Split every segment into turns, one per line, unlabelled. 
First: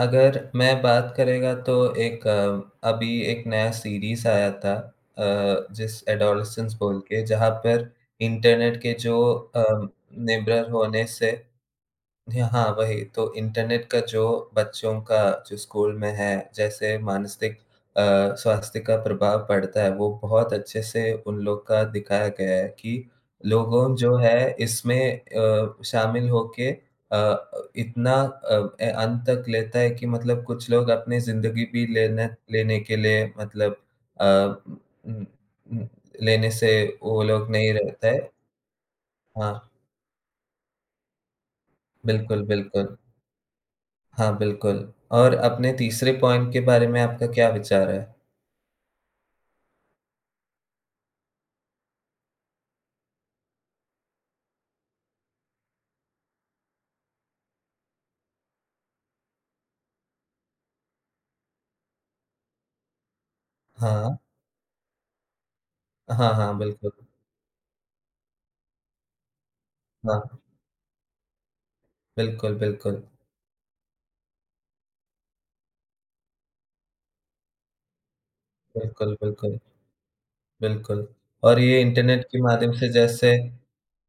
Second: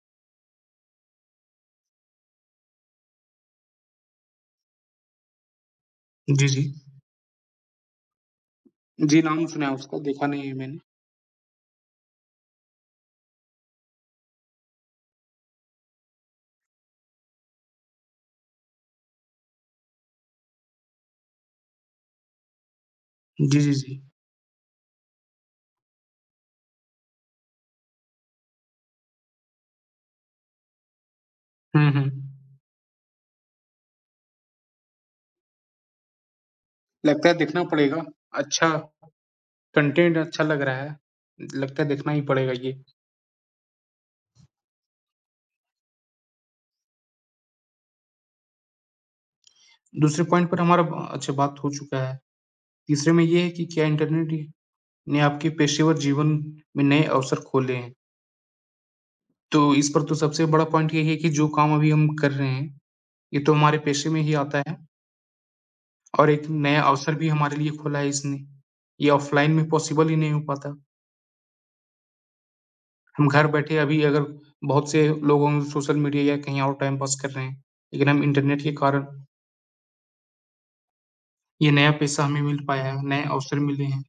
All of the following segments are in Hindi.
अगर मैं बात करेगा तो एक अभी एक नया सीरीज़ आया था, अ, जिस
जी,
अडोलेसेंस
जी।
बोल के, जहाँ पर इंटरनेट के जो
जी, नाम सुना है
अम,
उसका, देखा नहीं है
निर्भर
मैंने।
होने से जी हाँ वही। तो इंटरनेट का जो बच्चों का जो स्कूल में है, जैसे मानसिक अ, स्वास्थ्य का प्रभाव पड़ता है, वो बहुत अच्छे से उन लोग का दिखाया गया है कि
जी, जी,
लोगों
जी।
जो है इसमें अ, शामिल होके अ अ, इतना अ, ए अंत तक लेता है कि मतलब कुछ लोग अपनी जिंदगी भी
हुँ, हुँ।
लेने लेने के लिए मतलब अ, उ उम उम, लेने से वो
लगता है
लोग
देखना
नहीं
पड़ेगा,
रहता है।
अच्छा
हाँ।
कंटेंट अच्छा लग रहा है, लगता है देखना ही
बिल्कुल,
पड़ेगा ये।
बिल्कुल। हाँ बिल्कुल। और अपने तीसरे पॉइंट के बारे में आपका क्या विचार है?
दूसरे पॉइंट पर हमारा ब अच्छा बात हो चुका है। तीसरे में ये है कि क्या इंटरनेट ही ने आपके पेशेवर जीवन में नए अवसर खोले हैं? तो इस पर तो सबसे बड़ा पॉइंट यही है कि जो काम अभी हम कर रहे हैं, ये तो हमारे पेशे
हाँ।
में ही आता है। और
हाँ,
एक
हाँ।
नया
बिल्कुल।
अवसर भी हमारे लिए खोला है इसने, ये ऑफ़लाइन में पॉसिबल ही नहीं
हाँ।
हो पाता।
बिल्कुल, बिल्कुल।
हम घर बैठे अभी अगर बहुत से लोगों सोशल मीडिया या कहीं और टाइम पास कर रहे हैं, लेकिन हम इंटरनेट के कारण
बिल्कुल, बिल्कुल। बिल्कुल और
ये
ये
नया
इंटरनेट
पेशा हमें
के
मिल
माध्यम
पाया
से
है, नए
जैसे
अवसर मिलें हैं।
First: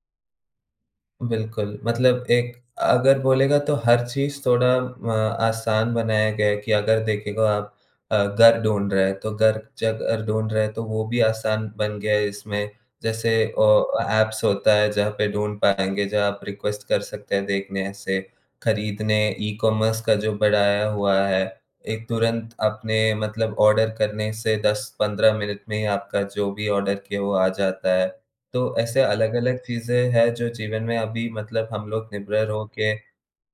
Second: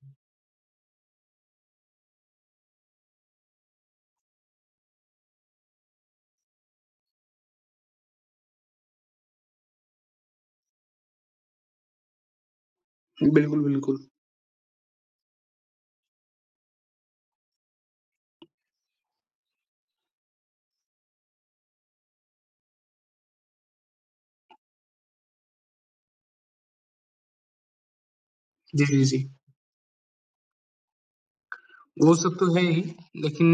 बिल्कुल, मतलब एक अगर बोलेगा तो हर चीज़ थोड़ा म आसान बनाया गया है कि अगर देखेगो आप अ, घर ढूँढ रहे हैं तो घर ज घर ढूँढ रहे हैं तो वो भी आसान बन गया है इसमें। जैसे
बिल्कुल,
ओ अ,
बिल्कुल।
ऐप्स होता है जहाँ पे ढूँढ पाएँगे, जहाँ आप रिक्वेस्ट कर सकते हैं देखने से, खरीदने ई-कॉमर्स का जो बढ़ाया हुआ है, एक तुरंत आपने मतलब आर्डर करने से 10-15 मिनट में ही आपका जो भी आर्डर किया वो आ जाता है। तो
जी,
ऐसे
जी, जी।
अलग-अलग चीज़ें हैं जो जीवन में अभी मतलब हम लोग
वो सब
निर्भर
तो है ही,
होके
लेकिन